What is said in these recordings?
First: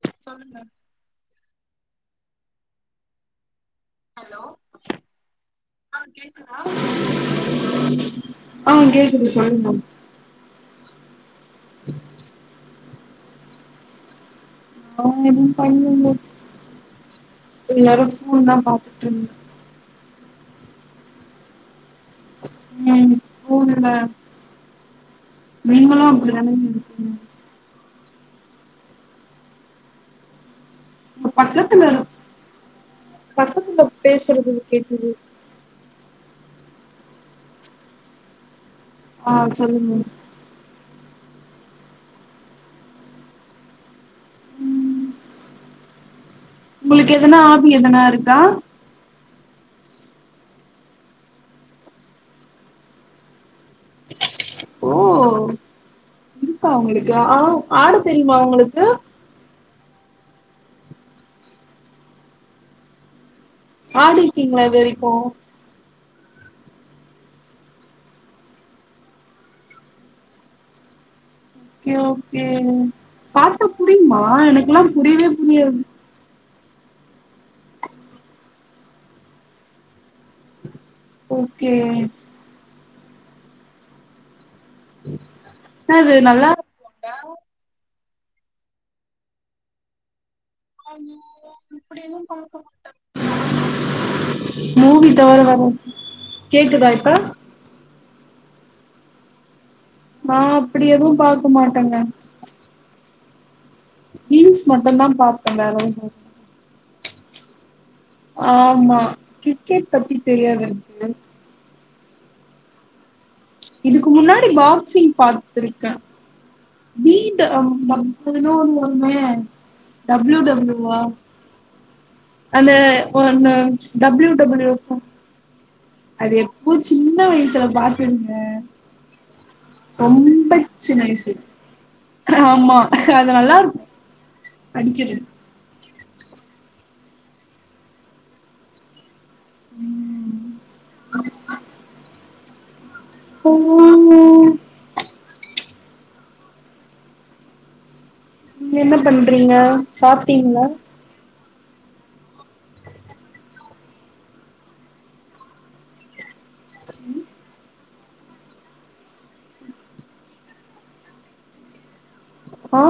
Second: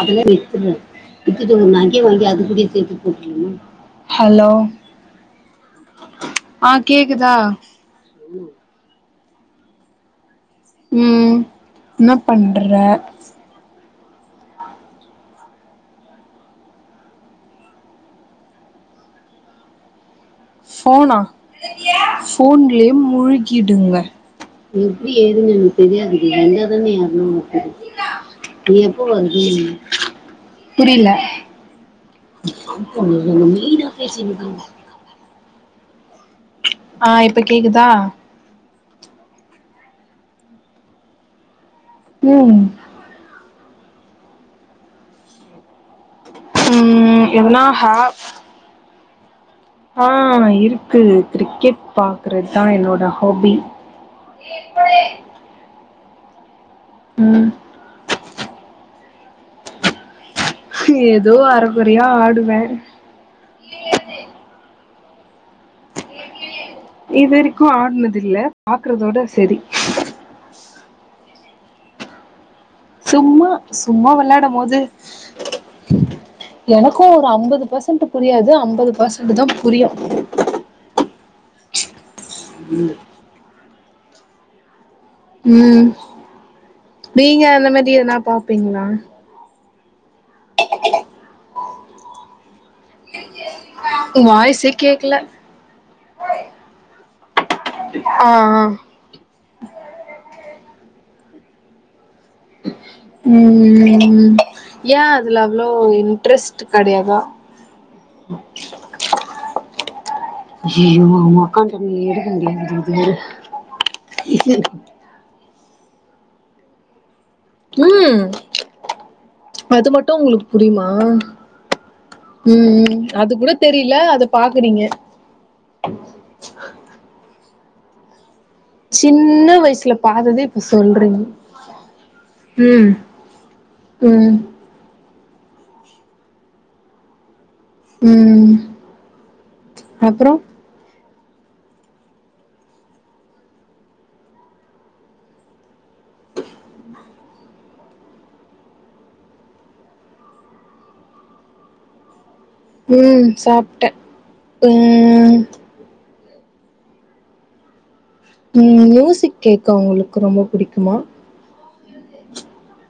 அதல்லா வித்துரு வித்துட்டு நகை வாங்கி அது கூடயே சேத்து [unintelligible] ஹலோ ஆ கேக்குதா ஆ கேக்குது சொல்லுங்க ம் என்ன பண்ற நா எதும் பண்ணலே எல்லாரு ஸ்கூல் தா பாத்துட் இருந்தோ ஃபோனா ஃபோன்லயே இருந்தே ம் ஃபோன்ல முழுகிடுங்க எப்டி ஏதுன்னு எனக் நீங்களு தெரியாதுடி அப்டிதானே வந்தாதான எ இருக்கீங்க அரும ஒனக்கு [unintelligible] நீ எப்போ வந்து என்ன ஒங்க பட்டணத்துல நம்ம பக்கத்துல மெயினா பேசுறது பேசினுக்கோங்க கேக்குது ஆ இப்ப கேக்குதா ஆ சொல்லுங்க ம் ஒங்களுக்கு ம் எதனா ஆபி ஹா எதனா இருக்கா ஆ இருக்கு கிரிக்கெட் பாக்குறத்தா என்னோட ஹாபி [inaudible] ப்பா ஒங்களுக்கு ஆ ம் ஆடத் தெரியுமா ஒங்களுக்கு ஏதோ அறகுறையா ஆடுவே போ இதுவரைக்கு ஆடுனது இல்ல பாக்குறதோட சரி ஓகே ஓகே சும்மா பாத்தா சும்மா புரியுமா வெளாடம் போது எனக்குல்லா புரியவே புரியாது எனக்கு ஒரு அம்பது பர்சன்ட்டு புரியாது அம்பது பர்சன்ட்டுதா புரியு ஓகே ம் ம் நல்லா நீங்க அந்த மாரி எதனா பாப்பீங்ளா நா [unintelligible] இப்டிலா பாக்கமாட்டே வாய்ஸே மூவி கேக்கல தவர வேற எது கேக்குதா இப்ப ஆ ‌ஆ ஆ அப்டி எதுவு பாக்க மாட்டேங்க ம் ம் ரீல்ஸ் மட்டுந்தா ஏன் அதுல பாப்பே அவ்ளோ வேற எதுவு இன்ட்ரெஸ்ட்டு கெடையாதா ஆமா கிரிக்கெட் பத்தி தெரியாது எனக்கு ஐயோ [unintelligible] இதுக்கு முன்னாடி பாக்சிங் பாத்துருக்க வி ட் ம் அப்டி ஒண்ணு ஒண்ணு அது மட்டு டப ள் யூ உங்களுக்கு டப ள் யூவா புரியுமா ம் அந்த ம் அது கூட ஒண்ணு தெரியல டபி அத ள்யூ டபி ள்யூ பாக்குறீங்க இருக்கு அது எப்போ சின்ன வயசுல பாத்ததுங்க சின்ன வயசுல பாத்தது இப்ப சின்ன சொல்றீங்க வயசு ஆமா ம் அது நல்லாருக்கு ம் அடிக்கிறது ம் அப்புறோ அப்புறோ நீங்க என்ன பண்றீங்க சாப்ட்டீங்களா ம் சாப்டே ம் ம் ம் மியூசிக் கேக்க உங்களுக்கு ரொம்ப புடிக்குமா ஆ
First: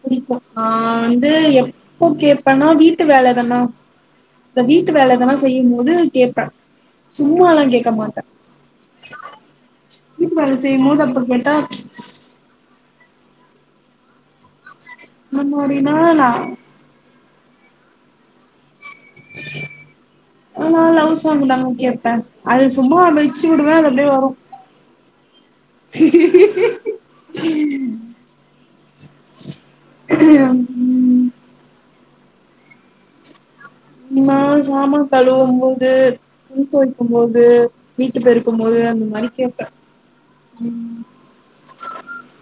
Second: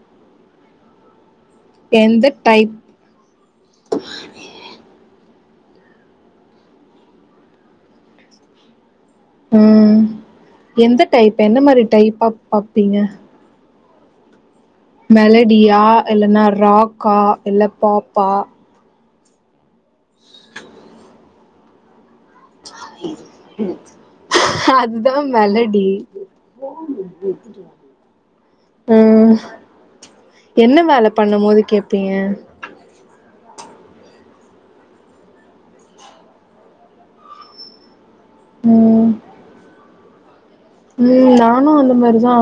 புடிக்கும் ஆ அது எப்போ எந்த கேப்பன்னா டைப் இந்த வீட்டு வேல எதன்னா இந்த வீட்டு வேல ‌எதன்னா செய்யு போது கேப்ப சும்மால்லா கேக்கமாட்ட ம் போது எந்த அப்ப டைப் கேட்டா எந்த மாதிரி டைப்பா பாப்பீங்க மெலடியா முன்னாடினா நா இல்லன்னா ராக்கா இல்ல பாப் பா நா லவ் சாங்கு தாங்க கேப்ப அது சும்மா வச்சுவிடுவ அது அப்டியே வரு அதுதா மெலடி ம் என்ன வேல பண்ணு போது கேப் பீங்க நா சாமான் கழுவு போது துணி தொவைக்குபோது வீட்டு பெருக்கு போது ம் அந்தமாரி‌‌ கேப்ப ம் நானு அந்த மாரிதா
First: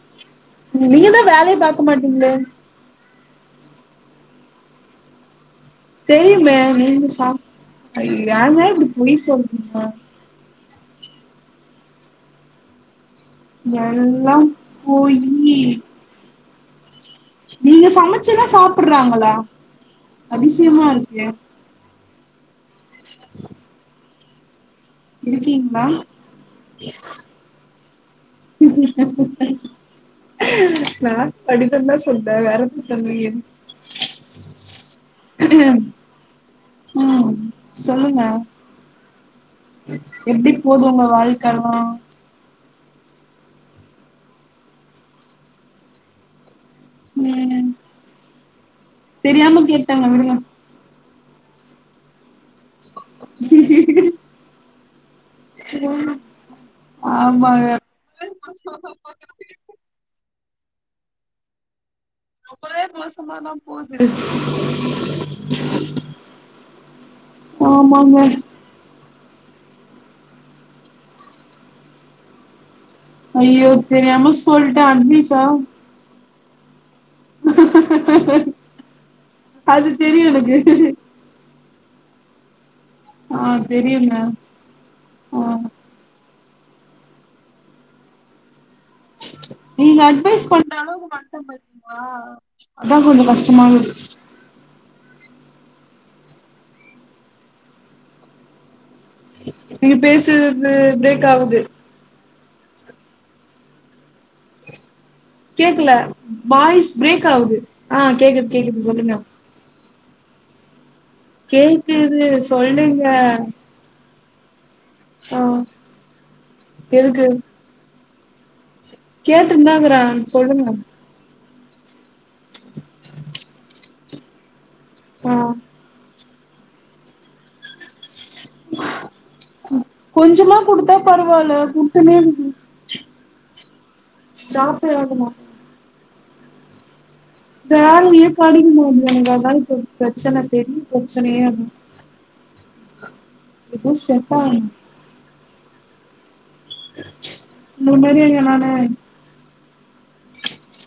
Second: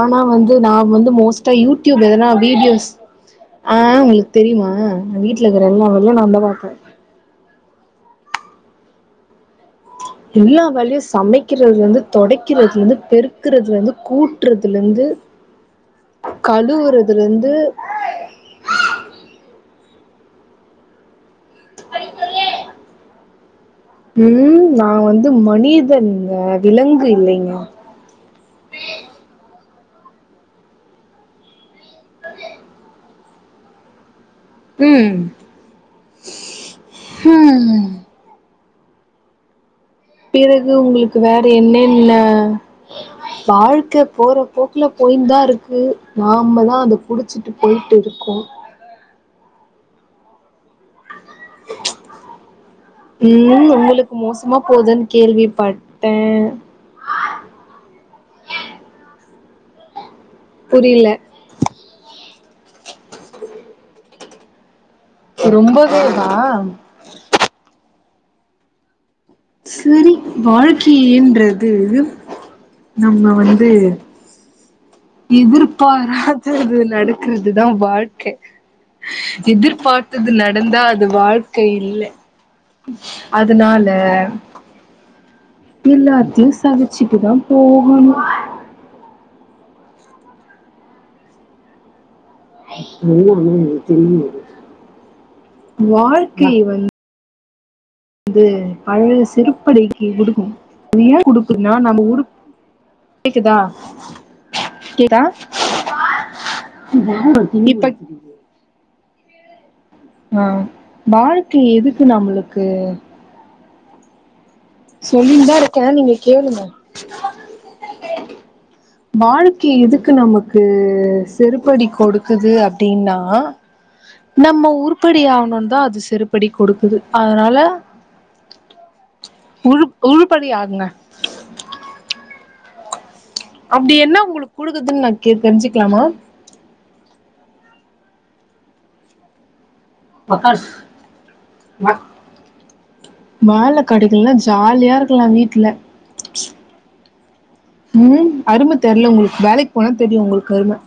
ஆனா வந்து நா நீங்க வந்து தா மோஸ்ட்டா வேலையே பாக்க யூட்யூப் எதனா மாட்டீங்களே வீடியோஸ் ஆ உங்களுக்கு தெரியுமா நா வீட்ல இருக்கிற எல்லா வேலையு நாதா தெரியுமே பாப்ப நீங்க சா ஏங்க இப்டி பொய் சொல்றீங்க எல்லா வேலையு சமக்கிறதுல இருந்து தொடக்கிறதுலருந்து பெரு க்கறுதுல ருந்து எல்லா கூட்டுறதுல இருந்து போயி கழுவுறது நீங்க சமச்சுன்னா சாப்புடுறாங்களா அதிசயமா இருக்கே [unintelligible] உம் நா வந்து இருக்கீங்களா மனிதன்ங்க விலங்கு இல்லைங்க நா மனிதன்தா சொன்னே வேற ஒன்னு சொல்லலையே ம் உம் ம் சொல்லுங்க எப்டி பிறகு போது உங்க உங்களுக்கு வேற வாழ்க்கல்லா என்னென்ன வாழ்க்க போற போக்குல போயிந்தா இருக்கு நாமதா அத புடிச்சிட்டு ம் போய்ட்டு இருக்கோ தெரியாம கேட்டேங்க விடுங்க உம் உங் உங்களுக்கு மோசமா போதுனு கேள்விப்பட்ட ஆமாங்க [inaudible] புரியல ரொம்பவே மோசமாதா போது ரொம்பவேவா ஆமாங்க சரி வாழ்க்கைன்றது நம்ம வந்து அய்யோ தெரியாம சொல்ட்ட அட்விஸ் எதிர்பாராதது நடக்கறதுதா வாழ்க்க அது தெரியு எதிர்பாத்தது எனக்கு நடந்தா அது வாழ் க்க இல்ல ஆ அதனால தெரியுங்க ஆ எல்லாத்தையு சகிச்சிட்டுதா போகனு நீங்க அட்வைஸ் பண்ற அளவுக்கு வந்தம் பாத்திங்ளா வாழ்க்கை வந் து பழைய நீங்க செருப்படிக்கு குடுக்கு பேசுறது அது ஏ பிரேக் ஆகுது குடுக்குதுனா நம்ம உருப் கேக்குதா கேக்குதா கேக்கல வாய்ஸ் பிரேக் ஆகுது இப்ப அ கேக்குது கேக்குது சொல்லுங்க அ வாழ்க்கை எதுக்கு கேக்குது நம்மளுக்கு சொல்லுங்க ஆ சொல்லிந்தா இருக்கே நீங்க கேளுங்க எதுக்கு வாழ்க்கை கேட்டுன்தாக்குறே எதுக்கு நமக்கு சொல்லுங்க செருப்படி கொடுக்குது அப்டின்னா நம்ம உருப்படி ஆ ஆகணுன்தா அது செருப் படி கொடுக்குது அதனால உழு உழுப்படி கொஞ்சமா ஆகுங்க குடுத்தா பரவால்ல குடுத்துனே இருக்குது அப்டி என்ன உங்ளுக்கு ஸ்டாப்பே குடுக்குதுன் நா ஆக கேக்குறே மாட்டே தெரிஞ்சிக்லாமா வேல்யே கெடக் மாட்து எனக்கு அதாங் இப்ப பிரச்சன பெரிய பிரச்சனயே அதா வேல எதுவு செட் கடைகல்நவாஸ் ஆகல ஜால்யா இருக்லா வீட்ல இந்த மாரி ம் நானு அரும தெர்ல உங்ளுக்கு வேலக் போனா தெரியு உங்ளுக்கு அரும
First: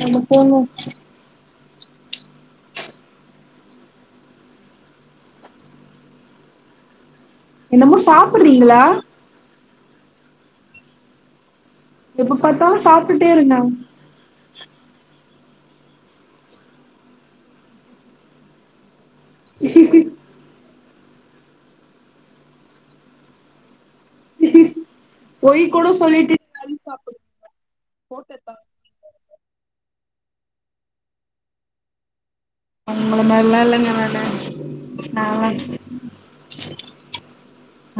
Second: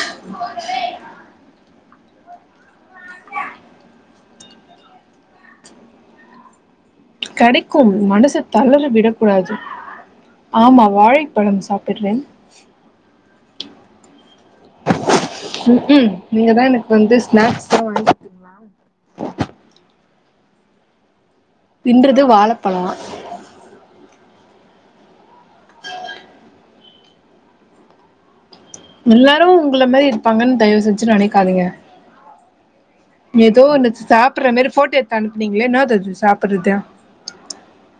நம்ம போணு கெடக்கு என்னமோ மனசு சாப்புட்றீங்களா தளற விடக் கூடாது ஆமா வாழைப்பழம் சாப் எப்ப பாத்தாலு சாப்டுட்டே இருந்த நீங்க தா எனக்கு வந்து ஸ்நாக்ஸ் தா வாங்கிதறிங்களா தின்றது வாழப்பழ பொய் கூட சொல்லிட்டு [unintelligible] போட்டத்தா எல்லாரு உங்ள மேரி இருப்பாங்கன் தய்வு செஞ்சு நனக்காதீங்க உங்கள மாரிலா எதோ ஒன்னு இல்லங்க நானு சாப்புட்ற மாரி போட்டோ எத்த நாலா அனுப்புனீங்களோ என்னது அது சாப்புட்றது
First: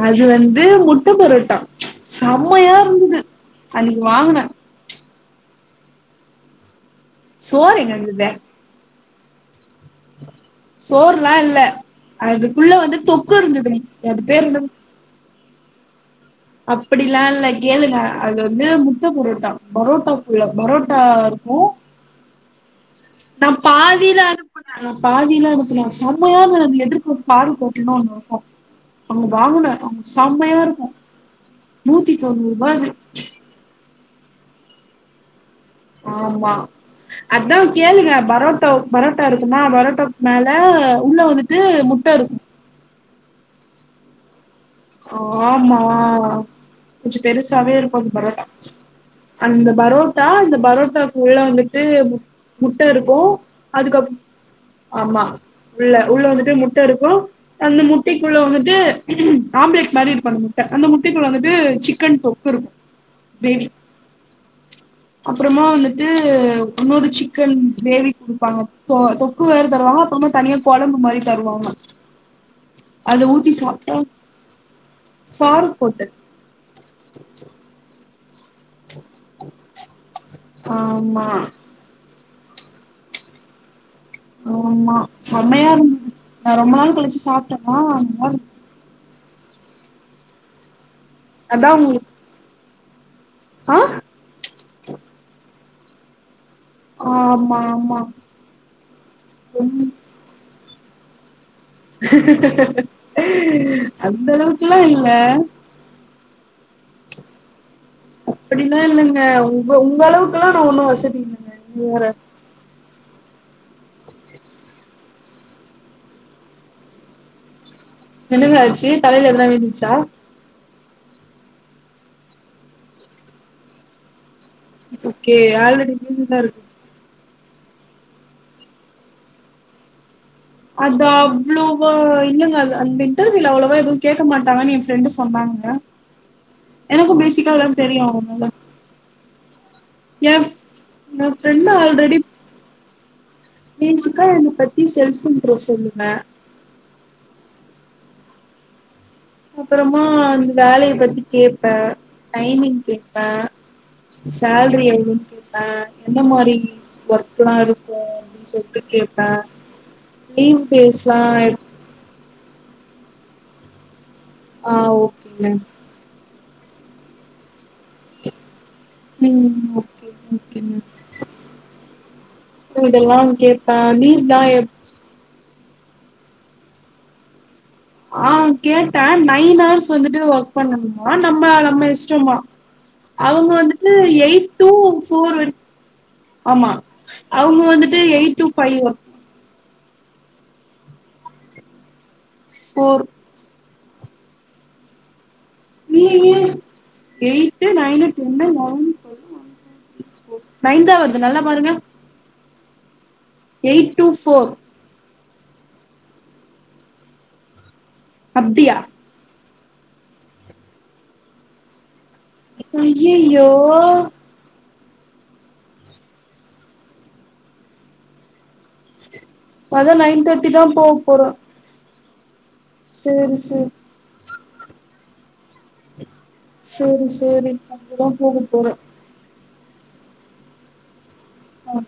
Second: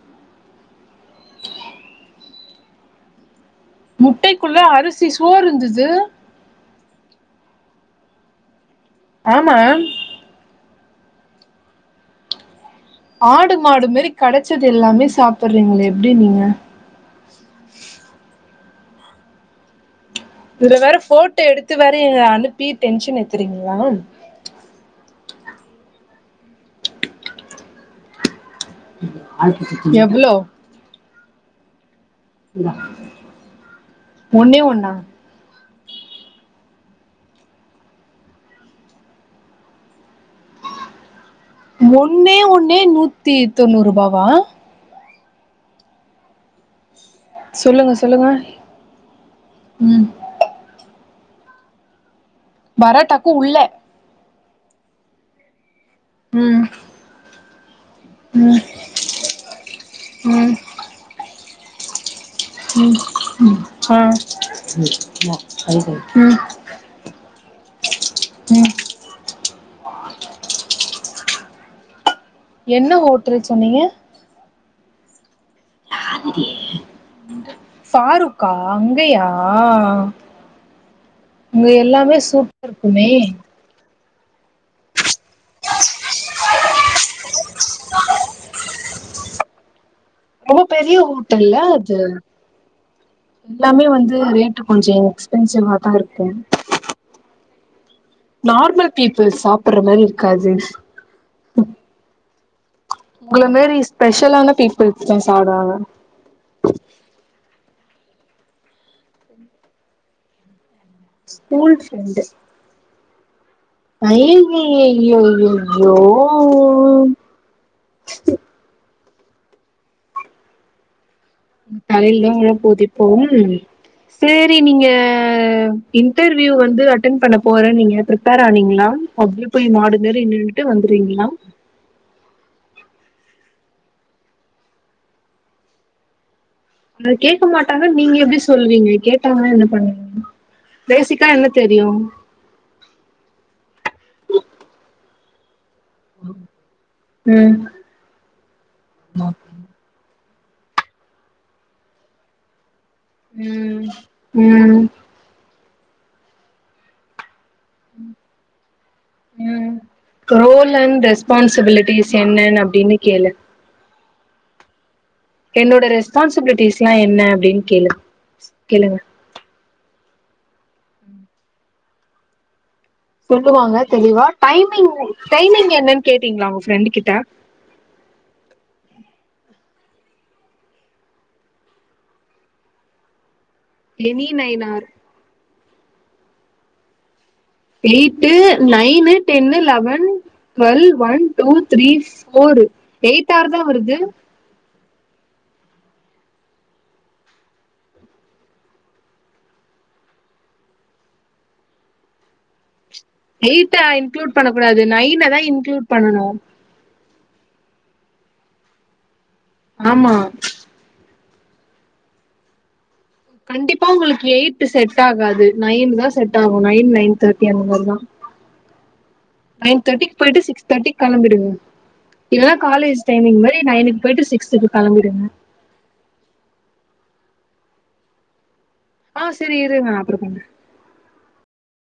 அது வந்து முட்ட பரோட்டா செம்மையாருந்தது முட்டைக்குள்ள அரிசி சோற்ருந்துது சோறு எங்க இருக்குது ஆமா சோறுலா இல்ல அதுக்கு ஆடு மாடு மாரி கெடைச்சது எல்லாமே சாப்பிடுறீங்ளே அப்டிலா இல்ல கேளுங்க அது வந்து முட்ட பரோட்டா பரோட்டா இதுல வேற பரோட்டா போட்டோ இருக்கு எடுத்து வேற எங்கள அனுப்பி டென்ஷன் நா ஏத்துறீங்களா பாதில அனுப்புன பாதிலா எனக்குல செம்மயான ந எதிரு ஒரு பால் போட்டணு ஒன்னு இருக்கு அவங்க வாங்கின அவங்க எவ்ளோ செம்மையா இருக்கு நூத்து தொண்நூற்பா அது ஒன்னே ஒன்னா ஆமா அதா கேளுங்க பரோட்டா பரோட்டா இருக்குமா பரோட்டாக்கு மேல உள்ள வந்து ஒண்ணே ஒண்ணே நூத்தி தொண்ணூறுபாவா ஆமா கொஞ்ச பெருசாவே சொல்லுங்க சொல்லுங்க இருக்கு அந்த பரோட்டா அந்த ம் பரோட்டா அந்த பரோட்டா உள்ள வந்துட்டு முட் முட்ட இருக்கு பரோட்டாக்கு உள்ள அதுக்கப் ஆமா உள்ள உள்ள வந்துட்டு ம் முட்டை இருக்கு அந்த மு ட்டைக்குள்ள ம் வந்துட்டு ஆம்லேட் மாரி இருக்கு ம் முட்டை அந்த முட்டைக்குள்ள வந்துட்டு சிக்கன் தொ ஆ [unintelligible] அப்பறமா ம் வந்துட்டு உன்னொரு சிக்கன் சிக்கன் கிரேவி கொடுப்பாங்க ம் தொக்கு வேற தருவாங்க அப்பறமா தனியா கொழம்பு மாரி தருவாங்க என்ன அத ஹோட்டல் ஊத்தி சொன்னீங்க சாப்பிட்டா சாருபோட்டு பாருக்கா அங்கயா ஆம்மா சூப்பிருக்குமே ஆம்மா செம்மையா இருந்த நான் ரொம்ப நாள் கழிச்சு சாப்பிட்டோம ரொம்ப பெரிய ஓட்டல் இல்ல அதா அது உங்களுக்கு ஆ எல்லாமே வந்து ரேட்டு கொஞ்ச எக்ஸ்பென்சிவா தான் இருக்கு ஆ ஆமாம்மா நார்மல் பீப்பிள் சாப்பிடுற மாரி இருக்காது உங்கள மாரி அந்த ஸ்பெஷலான அளவுக்குல்லா இல்ல பீப்புள்ஸ் தா சாப்டுவாங்க அப்படிலாம் இல்லங்க உங்க உங்க அளவுக்குல்லா ந ஒண்ணு ஸ்கூல் ஃப்ரெண்டு அய்யய்யய்யோயோயோ என்னங்க ஆச்சு தலையில எதன விழுந்துச்சா தலையில தான் உழபோது இப்போம் சேரி நீங்க ஓகே ஆல்ரெடி விழுந்துதா இன்டர்வியூ இருக்கு வந்து அட்டன் பண்ணப் போற நீங்க பிரிப்பர் ஆனீங்களா அப்டியே போய் மாடு நின்னுட்டு அது வந்துருவீங்களா அவ்ளேவா இல்லங்க வந்துட்டு இல்ல அவ்ளவா எதுவும் கேட்க மாட்டாங்கன்னு என் ஃப்ரெண்டு் சொன்னாங்க அத எனக்கும் கேட்க பேசிக்கா எல்லாம் மாட்டாங்க தெரியும் நீங்க எப்டி அதனால. சொல்றீங்க கேட்டாங்களா என்ன என் ஃப் பேசிக்கா என் என்ன ஃப்ரெண்டு தெரியும் ஆல்ரெடி பேசிக்கா என்ன பத்தி செல்போன் நோ சொல்லு உம் அப்பறமா அந்த வேலைய பத்தி கேப்பேன் டைமிங் கேப்பேன் ம் ம் சேல்ரி எவ்ளோ கேப்பேன் எந்த மாரி ஒர்க் இப்பல்லாம் இருக்கும் சொல்லிட்டு கேப்பேன் ம் ரோல் அண்ட் ரெஸ்பான்சிபிலிட்டிஸ் என்னன்னு அப்படின்னு கேளு ஆஹ் ஓ என்னோட ரெஸ்பான்சிபிலிட்டிஸ் எல்லாம் என்ன அப்டின்னு கேளு கேளுங்க ம் ஓகேங்க இதெல்லாம் சொல்லுவாங்க கேட்பேன். தெளிவா லீவ்லாம் எப் டைமிங் டைமிங் என்னனு கேட்டீங்களா உங்க ஃப்ரெண்டு கிட்ட ஆஹ் கேட்டே நைன் ஹார்ஸ் வந்துட்டு ஒர்க் பண்ணனுமா நம்ம நம்ம இஷ்டமா அவங்க வந்துட்டு any eight nine two or four வெரிக் ஆமா அவங்க வந்துட்டு eight eight two five work nine ten ல் eleven twelve one two three four four எய்ட்ஆர் தான் வருது நீயி eight nine ten eleven twelve ஒன்ற நைன்தா வருது நல்லா பாருங்க எயிட்ட எயிட் டூ இன்குளுட் ஃபோர் பண்ணக்க கூடாது நைன் அ தான் இன்குளுட் பண்ணனு அப்டியா ஆமா அய்யய்யோ கண்டிப்பா உங்களுக்கு எயிட் செட் ஆகாது நைன் தான் செட் ஆகு நைன் நைன் தேர்ட்டி அந்த மாரி தான் நைன் அதா தேர்டிக்கு போயிட்டு தேர்ட்டி தா சிக்ஸ் போக தேர்ட்டிக்கு போறே கிளம்பிடுங்க இல்லா காலேஜ் சேரி டைமிங் மாதிரி சேரி நைனுக்கு போயிட்டு சிக்ஸ்துக்கு கிளம்பிடுங்க சரி சரி அப்பதான் போக போறேன் ஆ சரி இரு நான் அப்புற பண்ற உம்